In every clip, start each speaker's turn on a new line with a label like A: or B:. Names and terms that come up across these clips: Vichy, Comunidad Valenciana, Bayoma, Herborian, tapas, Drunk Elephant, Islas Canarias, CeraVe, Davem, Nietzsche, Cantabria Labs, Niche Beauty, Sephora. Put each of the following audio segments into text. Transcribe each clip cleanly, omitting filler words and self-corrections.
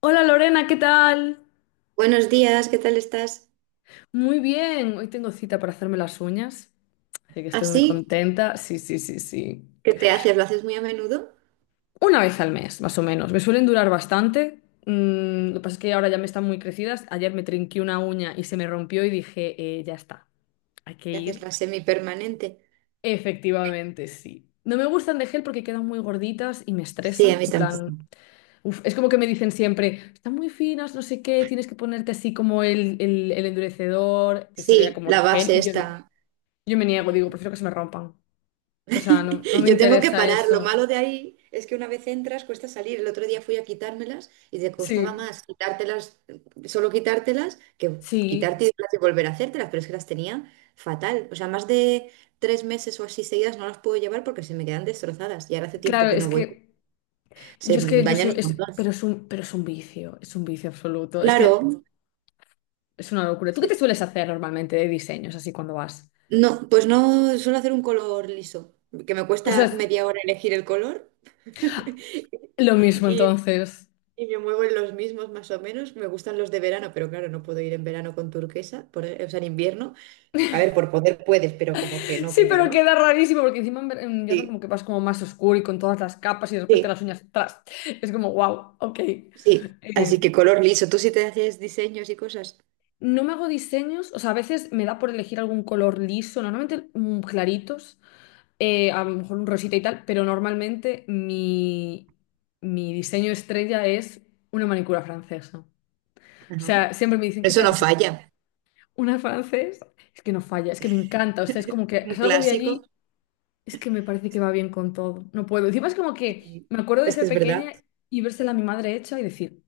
A: Hola Lorena, ¿qué tal?
B: Buenos días, ¿qué tal estás?
A: Muy bien, hoy tengo cita para hacerme las uñas, así que estoy muy
B: ¿Así?
A: contenta. Sí, sí, sí, sí.
B: ¿Qué te haces? ¿Lo haces muy a menudo?
A: Una vez al mes, más o menos. Me suelen durar bastante. Lo que pasa es que ahora ya me están muy crecidas. Ayer me trinqué una uña y se me rompió y dije, ya está, hay que
B: ¿Te haces
A: ir."
B: la semipermanente?
A: Efectivamente, sí. No me gustan de gel porque quedan muy gorditas y me
B: Sí, a
A: estresan.
B: mí tampoco.
A: Es como que me dicen siempre, están muy finas, no sé qué, tienes que ponerte así como el endurecedor, que sería
B: Sí,
A: como el
B: la
A: gel.
B: base
A: Y yo,
B: está.
A: Yo me niego,
B: Ujú.
A: digo, prefiero que se me rompan. O sea, no me
B: Yo tengo que
A: interesa
B: parar. Lo
A: eso.
B: malo de ahí es que una vez entras cuesta salir. El otro día fui a quitármelas y te costaba
A: Sí,
B: más quitártelas, solo quitártelas, que
A: sí.
B: quitarte y volver a hacértelas, pero es que las tenía fatal. O sea, más de 3 meses o así seguidas no las puedo llevar porque se me quedan destrozadas y ahora hace tiempo
A: Claro,
B: que
A: es
B: no voy.
A: que
B: Se dañan un montón.
A: pero es un vicio absoluto. Es que
B: Claro.
A: es una locura. ¿Tú qué
B: Sí,
A: te sueles
B: sí.
A: hacer normalmente de diseños así cuando vas?
B: No, pues no suelo hacer un color liso, que me
A: O
B: cuesta
A: sea,
B: media hora elegir el color
A: es lo mismo
B: y,
A: entonces.
B: y me muevo en los mismos más o menos. Me gustan los de verano, pero claro, no puedo ir en verano con turquesa, o sea, en invierno. A ver, por poder puedes, pero como que no
A: Sí,
B: queda,
A: pero
B: ¿no?
A: queda rarísimo porque encima en invierno
B: Sí,
A: como que vas como más oscuro y con todas las capas y de
B: sí,
A: repente las uñas atrás. Es como, wow, ok.
B: sí. Así
A: Eh,
B: que color liso. Tú sí te haces diseños y cosas.
A: No me hago diseños, o sea, a veces me da por elegir algún color liso, normalmente claritos, a lo mejor un rosita y tal, pero normalmente mi diseño estrella es una manicura francesa. O
B: Ajá.
A: sea, siempre me dicen, ¿qué
B: Eso
A: te
B: no
A: haces? Y yo,
B: falla.
A: una francesa, es que no falla, es que me encanta, o sea, es como que
B: Un
A: salgo de
B: clásico.
A: allí, es que me parece que va bien con todo, no puedo. Encima es como que
B: y-
A: me acuerdo de
B: Es que
A: ser
B: es verdad.
A: pequeña y vérsela a mi madre hecha y decir,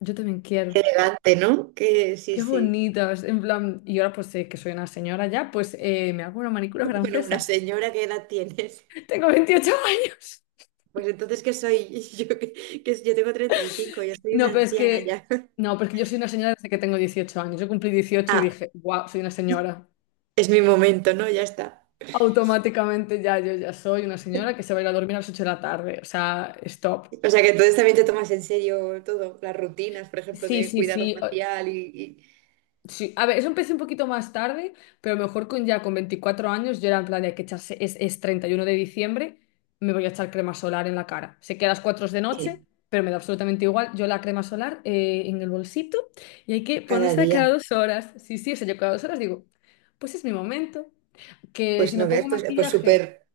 A: yo también quiero.
B: Elegante, ¿no? Que sí,
A: Qué
B: sí.
A: bonitas, en plan, y ahora pues que soy una señora ya, pues me hago una manicura
B: Bueno, una
A: francesa.
B: señora, ¿qué edad tienes?
A: Tengo 28 años.
B: Pues entonces, ¿qué soy? Yo, que yo tengo 35, yo soy
A: No,
B: una
A: pero es
B: anciana
A: que,
B: ya.
A: no, pero es que yo soy una señora desde que tengo 18 años. Yo cumplí 18 y
B: Ah,
A: dije, wow, soy una señora.
B: es mi momento, ¿no? Ya está.
A: Automáticamente ya, yo ya soy una señora que se va a ir a dormir a las 8 de la tarde. O sea, stop.
B: O sea que entonces también te tomas en serio todo, las rutinas, por ejemplo,
A: Sí,
B: de
A: sí,
B: cuidado
A: sí.
B: facial
A: Sí, a ver, eso empecé un poquito más tarde, pero mejor con ya con 24 años yo era en plan de hay que echarse, es 31 de diciembre, me voy a echar crema solar en la cara. Sé que a las 4 es de noche,
B: Sí.
A: pero me da absolutamente igual. Yo la crema solar en el bolsito y hay que
B: Cada
A: ponerse de cada
B: día.
A: dos horas. Sí, sí, o sea, yo cada 2 horas digo, pues es mi momento, que si
B: Pues
A: me
B: no
A: pongo
B: ves, pues
A: maquillaje,
B: súper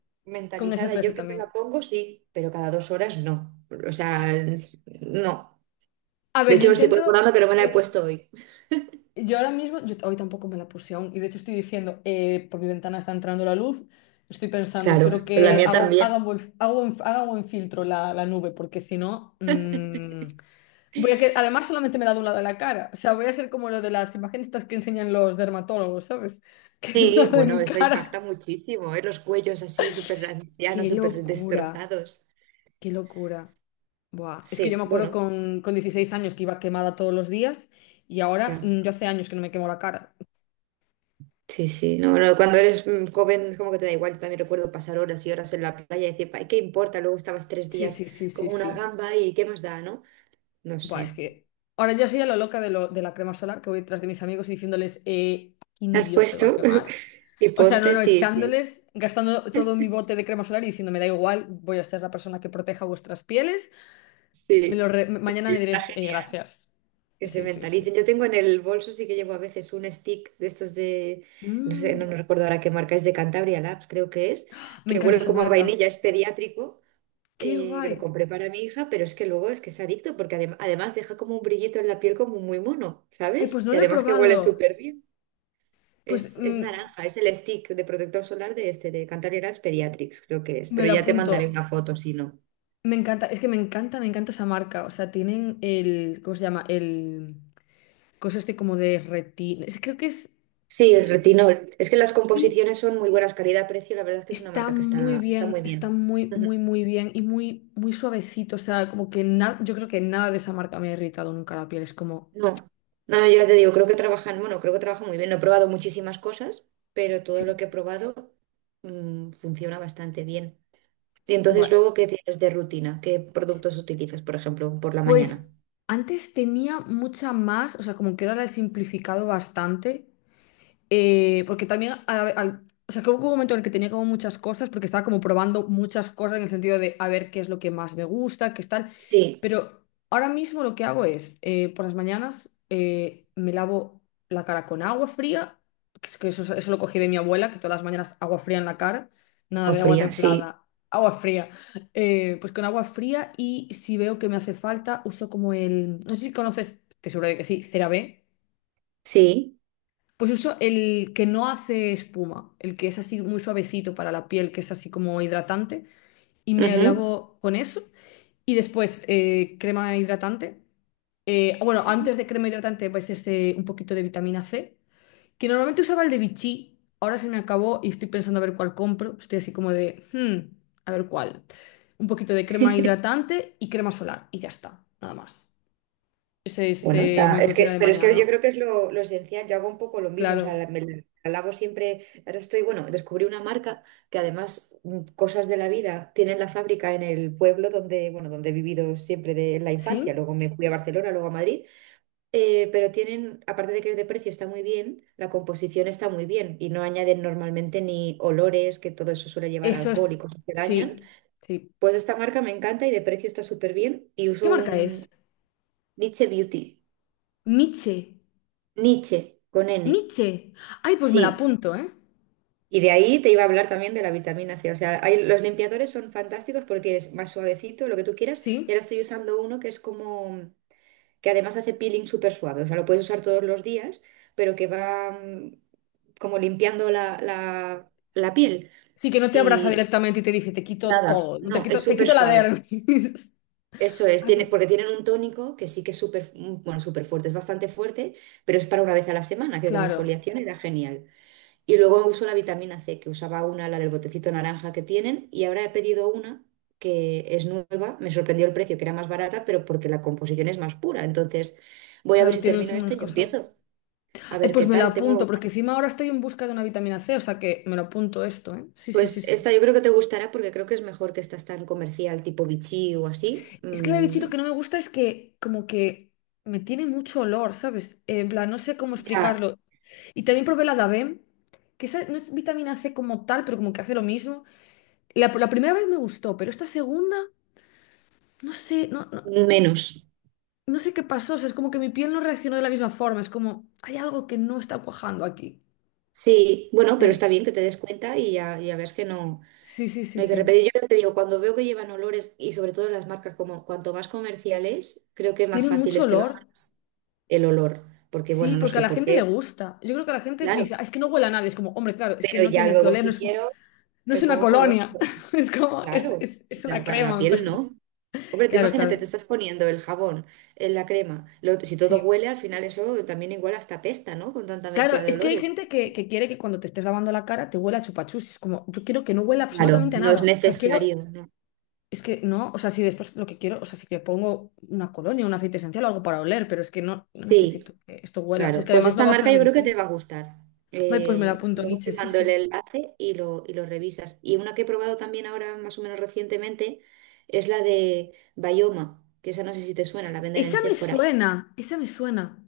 A: con ese
B: mentalizada.
A: SPF
B: Yo que me
A: también.
B: la pongo, sí, pero cada 2 horas no. O sea, no.
A: A
B: De
A: ver, yo
B: hecho, me estoy
A: intento,
B: recordando que no me la he
A: eh,
B: puesto hoy.
A: yo ahora mismo, yo hoy tampoco me la puse aún, y de hecho estoy diciendo, por mi ventana está entrando la luz, estoy pensando,
B: Claro,
A: espero
B: pero la
A: que
B: mía también.
A: haga buen filtro la nube, porque si no, voy a que, además solamente me da de un lado de la cara, o sea, voy a ser como lo de las imágenes estas que enseñan los dermatólogos, ¿sabes? Que me da
B: Sí,
A: de
B: bueno,
A: mi
B: eso
A: cara.
B: impacta muchísimo, ¿eh? Los cuellos así súper ancianos,
A: ¡Qué
B: súper
A: locura!
B: destrozados.
A: ¡Qué locura! Buah, es que yo
B: Sí,
A: me acuerdo
B: bueno,
A: con 16 años que iba quemada todos los días, y ahora
B: ya.
A: yo hace años que no me quemo la cara.
B: Sí, sí, no, no, cuando eres joven como que te da igual, también recuerdo pasar horas y horas en la playa y decir, "Ay, ¿qué importa?" Luego estabas tres
A: Sí,
B: días
A: sí, sí, sí,
B: como una
A: sí.
B: gamba y ¿qué más da, no? No
A: Buah, es
B: sé.
A: que ahora yo soy a lo loca de la crema solar, que voy detrás de mis amigos y diciéndoles, aquí
B: ¿Te
A: ni
B: has
A: Dios se va a
B: puesto?
A: quemar.
B: Y
A: O sea, no,
B: ponte,
A: no,
B: sí, sí,
A: echándoles, gastando todo mi bote de crema solar y diciendo, me da igual, voy a ser la persona que proteja vuestras pieles.
B: sí.
A: Mañana me
B: Está
A: diréis,
B: genial,
A: gracias.
B: que se
A: Sí, sí, sí.
B: mentalicen.
A: Sí.
B: Yo tengo en el bolso, sí que llevo a veces un stick de estos de, no sé, no,
A: Mm,
B: no recuerdo ahora qué marca es, de Cantabria Labs, creo que es,
A: Me
B: que
A: encanta
B: huele
A: esa
B: como a
A: marca.
B: vainilla, es pediátrico,
A: ¡Qué
B: que
A: guay!
B: lo compré para mi hija, pero es que luego es que es adicto, porque además deja como un brillito en la piel como muy mono,
A: Ay, pues
B: ¿sabes?
A: no
B: Y
A: lo he
B: además que huele
A: probado.
B: súper bien.
A: Pues
B: Es naranja, es el stick de protector solar de este, de Cantabria Labs Pediatrics, creo que es,
A: me
B: pero
A: lo
B: ya te
A: apunto.
B: mandaré una foto si no.
A: Me encanta, es que me encanta esa marca. O sea, tienen el, ¿cómo se llama? El cosas de como de retina. Creo que es,
B: Sí,
A: no
B: el
A: sé,
B: retinol. Es que las
A: sí,
B: composiciones son muy buenas, calidad-precio. La verdad es que es una
A: está
B: marca que
A: muy
B: está
A: bien,
B: muy
A: está
B: bien. Ujú.
A: muy bien y muy suavecito. O sea, como que nada, yo creo que nada de esa marca me ha irritado nunca la piel. Es como,
B: No, no, ya te digo, creo que trabajan, bueno, creo que trabajan muy bien. No he probado muchísimas cosas, pero
A: sí,
B: todo lo que he probado funciona bastante bien. Y entonces,
A: bueno.
B: luego, ¿qué tienes de rutina? ¿Qué productos utilizas, por ejemplo, por la mañana?
A: Pues antes tenía mucha más, o sea, como que ahora la he simplificado bastante. Porque también, o sea, que hubo un momento en el que tenía como muchas cosas, porque estaba como probando muchas cosas en el sentido de a ver qué es lo que más me gusta, qué es tal.
B: Sí,
A: Pero ahora mismo lo que hago es, por las mañanas me lavo la cara con agua fría, que, es que eso lo cogí de mi abuela, que todas las mañanas agua fría en la cara, nada
B: agua
A: de agua
B: fría, sí,
A: templada, agua fría. Pues con agua fría y si veo que me hace falta, uso como el, no sé si conoces, te seguro de que sí, CeraVe.
B: sí.
A: Pues uso el que no hace espuma, el que es así muy suavecito para la piel, que es así como hidratante, y me
B: Ujú.
A: lavo con eso. Y después crema hidratante. Bueno,
B: Sí.
A: antes de crema hidratante, a veces un poquito de vitamina C, que normalmente usaba el de Vichy, ahora se me acabó y estoy pensando a ver cuál compro. Estoy así como de, "Hmm, a ver cuál." Un poquito de crema hidratante y crema solar, y ya está, nada más. Esa es
B: Bueno, está,
A: mi
B: es
A: rutina
B: que,
A: de
B: pero es que yo
A: mañana.
B: creo que es lo esencial, yo hago un poco lo mismo, o sea,
A: Claro,
B: me la alabo siempre, ahora estoy, bueno, descubrí una marca que además cosas de la vida tienen la fábrica en el pueblo donde, bueno, donde he vivido siempre de la infancia,
A: ¿sí?
B: luego me fui a Barcelona, luego a Madrid, pero tienen, aparte de que de precio está muy bien, la composición está muy bien y no añaden normalmente ni olores, que todo eso suele llevar
A: Eso
B: alcohol
A: es,
B: y cosas que dañan,
A: sí, sí.
B: pues esta marca me encanta y de precio está súper bien y
A: ¿Qué
B: uso
A: marca
B: un
A: es?
B: Niche Beauty.
A: Nietzsche,
B: Nietzsche, con N.
A: Nietzsche. Ay, pues me la
B: Sí.
A: apunto, ¿eh?
B: Y de ahí te iba a hablar también de la vitamina C. O sea, los limpiadores son fantásticos porque es más suavecito, lo que tú quieras. Y
A: Sí.
B: ahora estoy usando uno que es como, que además hace peeling súper suave. O sea, lo puedes usar todos los días, pero que va como limpiando la piel.
A: Sí, que no te abraza
B: Sí,
A: directamente y te dice, te
B: y
A: quito
B: nada,
A: todo, no te
B: no, es
A: quito, te
B: súper
A: quito la
B: suave.
A: dermis.
B: Eso es,
A: Ay,
B: tiene,
A: pues,
B: porque tienen un tónico que sí que es súper, bueno, súper fuerte, es bastante fuerte, pero es para una vez a la semana, que como
A: claro,
B: exfoliación era genial. Y luego uso la vitamina C, que usaba una, la del botecito naranja que tienen, y ahora he pedido una que es nueva. Me sorprendió el precio, que era más barata, pero porque la composición es más pura. Entonces, voy a ver
A: claro,
B: si
A: tiene muchas
B: termino esta
A: menos
B: y
A: cosas.
B: empiezo. A
A: Ay,
B: ver qué
A: pues me la
B: tal.
A: apunto,
B: Tengo.
A: porque encima ahora estoy en busca de una vitamina C, o sea que me lo apunto esto, ¿eh? Sí, sí, sí,
B: Pues
A: sí.
B: esta yo creo que te gustará porque creo que es mejor que estas tan comercial, tipo Vichy o así.
A: Es que la de bichito
B: Mm,
A: que no me gusta es que como que me tiene mucho olor, ¿sabes? En plan, no sé cómo
B: ya,
A: explicarlo. Y también probé la Davem, que esa no es vitamina C como tal, pero como que hace lo mismo. La primera vez me gustó, pero esta segunda, no sé, no, no,
B: menos.
A: no sé qué pasó. O sea, es como que mi piel no reaccionó de la misma forma. Es como, hay algo que no está cuajando aquí.
B: Sí, bueno, pero está
A: Sí,
B: bien que te des cuenta y ya ves que no.
A: sí, sí, sí,
B: No hay que
A: sí.
B: repetir. Yo te digo, cuando veo que llevan olores y sobre todo las marcas, como cuanto más comerciales, creo que más
A: Tiene
B: fácil
A: mucho
B: es que lo
A: olor.
B: hagas el olor. Porque,
A: Sí,
B: bueno, no
A: porque a
B: sé
A: la
B: por
A: gente le
B: qué,
A: gusta. Yo creo que a la gente dice,
B: claro.
A: "Ah, es que no huele a nada." Es como, hombre, claro, es que
B: Pero
A: no
B: ya
A: tiene que
B: luego,
A: oler.
B: si quiero,
A: No
B: me
A: es una
B: pongo color.
A: colonia, es como,
B: Claro.
A: es una
B: Para la
A: crema,
B: piel,
A: pero...
B: no. Hombre, tú
A: Claro,
B: imagínate, te
A: claro.
B: estás poniendo el jabón en la crema. Si todo
A: Sí.
B: huele, al final eso también igual hasta pesta, ¿no? Con tanta
A: Claro,
B: mezcla de
A: es que hay
B: olores.
A: gente que quiere que cuando te estés lavando la cara te huela a chupachus. Es como, yo quiero que no huela
B: Claro,
A: absolutamente a
B: no es
A: nada. O sea, quiero,
B: necesario, ¿no?
A: es que no, o sea, si después lo que quiero, o sea, si que pongo una colonia, un aceite esencial o algo para oler, pero es que no, no
B: Sí.
A: necesito que esto huela. Si
B: Claro,
A: es que
B: pues
A: además lo
B: esta
A: va a
B: marca yo
A: observar mi
B: creo que te
A: piel.
B: va a gustar.
A: Ay, pues me la
B: Eh,
A: apunto,
B: luego
A: Nietzsche,
B: te
A: sí,
B: mando el
A: sí.
B: enlace y lo revisas. Y una que he probado también ahora más o menos recientemente es la de Bayoma, que esa no sé si te suena, la venden en
A: Esa me
B: Sephora.
A: suena, esa me suena.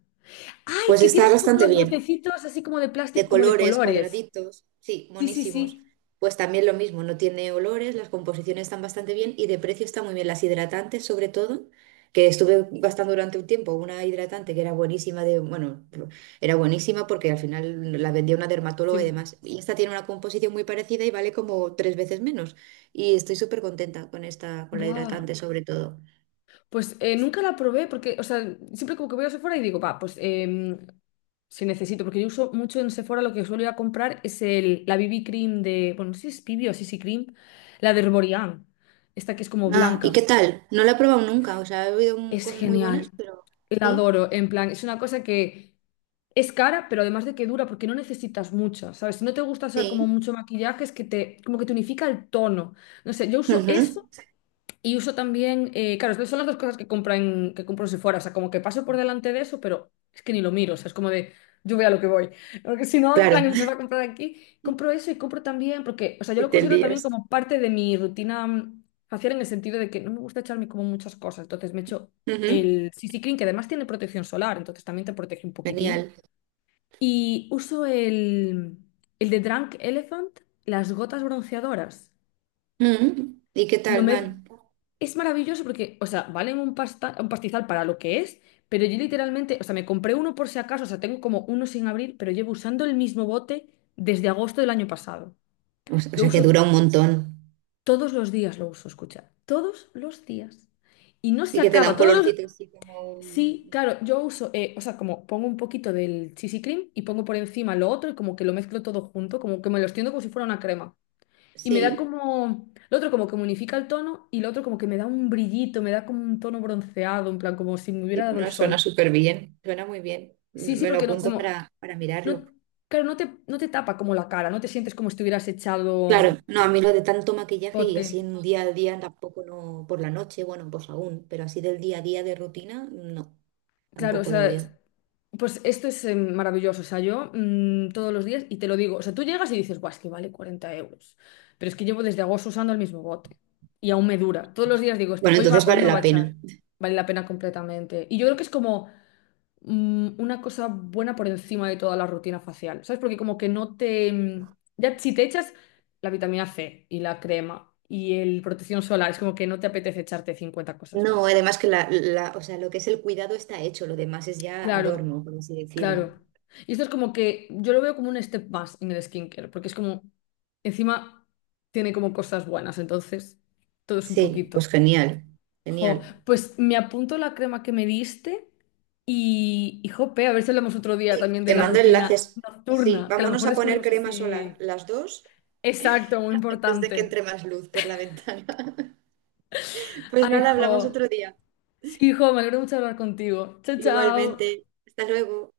A: Ay,
B: Pues
A: que tiene
B: está
A: así como
B: bastante
A: los
B: bien.
A: botecitos así como de
B: De
A: plástico, como de
B: colores,
A: colores.
B: cuadraditos, sí,
A: Sí, sí,
B: monísimos.
A: sí.
B: Pues también lo mismo, no tiene olores, las composiciones están bastante bien y de precio está muy bien. Las hidratantes, sobre todo, que estuve gastando durante un tiempo una hidratante que era buenísima, de, bueno, era buenísima porque al final la vendía una dermatóloga y
A: Sí.
B: demás. Y esta tiene una composición muy parecida y vale como tres veces menos. Y estoy súper contenta con esta, con la
A: Buah.
B: hidratante, sobre todo.
A: Pues nunca la probé porque, o sea, siempre como que voy a Sephora y digo, va, pues si necesito, porque yo uso mucho en Sephora, lo que suelo ir a comprar es el, la BB Cream de, bueno, no sé si es BB o CC Cream, la de Herborian, esta que es como
B: Ah, ¿y
A: blanca.
B: qué tal? No la he probado nunca, o sea, he oído
A: Es
B: cosas muy buenas,
A: genial,
B: pero
A: la
B: sí,
A: adoro, en plan, es una cosa que es cara, pero además de que dura, porque no necesitas mucha ¿sabes? Si no te gusta usar como
B: sí.
A: mucho maquillaje, es que te, como que te unifica el tono. No sé, yo uso
B: Ujú.
A: eso. Y uso también, claro, son las dos cosas que compro que compro en Sephora, o sea, como que paso por delante de eso, pero es que ni lo miro, o sea, es como de, yo voy a lo que voy, porque si no, en plan,
B: Claro.
A: empiezo a comprar aquí, compro eso y compro también, porque, o sea, yo lo
B: Siete
A: considero también
B: días.
A: como parte de mi rutina facial en el sentido de que no me gusta echarme como muchas cosas, entonces me echo
B: Ujú.
A: el CC Cream, que además tiene protección solar, entonces también te protege un poquitín,
B: Genial.
A: y uso el de Drunk Elephant, las gotas bronceadoras,
B: Ujú. ¿Y qué
A: lo
B: tal
A: mezclo,
B: van?
A: es maravilloso porque, o sea, valen un pasta, un pastizal para lo que es, pero yo literalmente, o sea, me compré uno por si acaso, o sea, tengo como uno sin abrir, pero llevo usando el mismo bote desde agosto del año pasado.
B: O sea, o
A: Lo
B: sea, que
A: uso
B: dura un montón.
A: todos los días, lo uso, escucha, todos los días. Y no se
B: Y que te da
A: acaba,
B: un
A: todos los...
B: colorcito así como...
A: Sí, claro, yo uso, o sea, como pongo un poquito del CC cream y pongo por encima lo otro y como que lo mezclo todo junto, como que me lo extiendo como si fuera una crema. Y me da
B: Sí,
A: como, el otro como que me unifica el tono y el otro como que me da un brillito, me da como un tono bronceado, en plan como si me
B: y
A: hubiera dado el
B: bueno, suena
A: sol.
B: súper bien. Suena muy bien.
A: Sí, sí,
B: Me lo
A: porque no,
B: apunto
A: como,
B: para mirarlo.
A: no, claro, no te, no te tapa como la cara, no te sientes como si te hubieras echado
B: Claro, no, a mí lo de tanto maquillaje y
A: pote.
B: así en día a día tampoco no, por la noche, bueno, pues aún, pero así del día a día de rutina, no,
A: Claro, o
B: tampoco lo veo.
A: sea, pues esto es maravilloso, o sea, yo todos los días, y te lo digo, o sea, tú llegas y dices, guau, es que vale 40 euros, pero es que llevo desde agosto usando el mismo bote y aún me dura. Todos los días digo esto,
B: Bueno,
A: hoy va,
B: entonces
A: hoy
B: vale
A: no va a
B: la
A: echar,
B: pena.
A: vale la pena completamente. Y yo creo que es como... una cosa buena por encima de toda la rutina facial, ¿sabes? Porque como que no te... Ya si te echas la vitamina C y la crema y el protección solar, es como que no te apetece echarte 50 cosas
B: No,
A: más.
B: además que o sea, lo que es el cuidado está hecho, lo demás es ya
A: Claro,
B: adorno, por así decirlo.
A: claro. Y esto es como que yo lo veo como un step más en el skincare, porque es como, encima tiene como cosas buenas, entonces todo es un
B: Sí, pues
A: poquito.
B: genial,
A: Jo,
B: genial.
A: pues me apunto la crema que me diste y jope, a ver si hablamos otro día también de
B: Te
A: la
B: mando
A: rutina
B: enlaces. Sí,
A: nocturna, que a lo
B: vámonos
A: mejor
B: a poner
A: descubrimos
B: crema solar,
A: así.
B: las dos,
A: Exacto, muy
B: antes de que
A: importante.
B: entre más luz por la ventana. Pues
A: Ay,
B: nada, hablamos
A: jo.
B: otro día.
A: Sí, jo, me alegro mucho de hablar contigo. Chao, chao.
B: Igualmente. Hasta luego.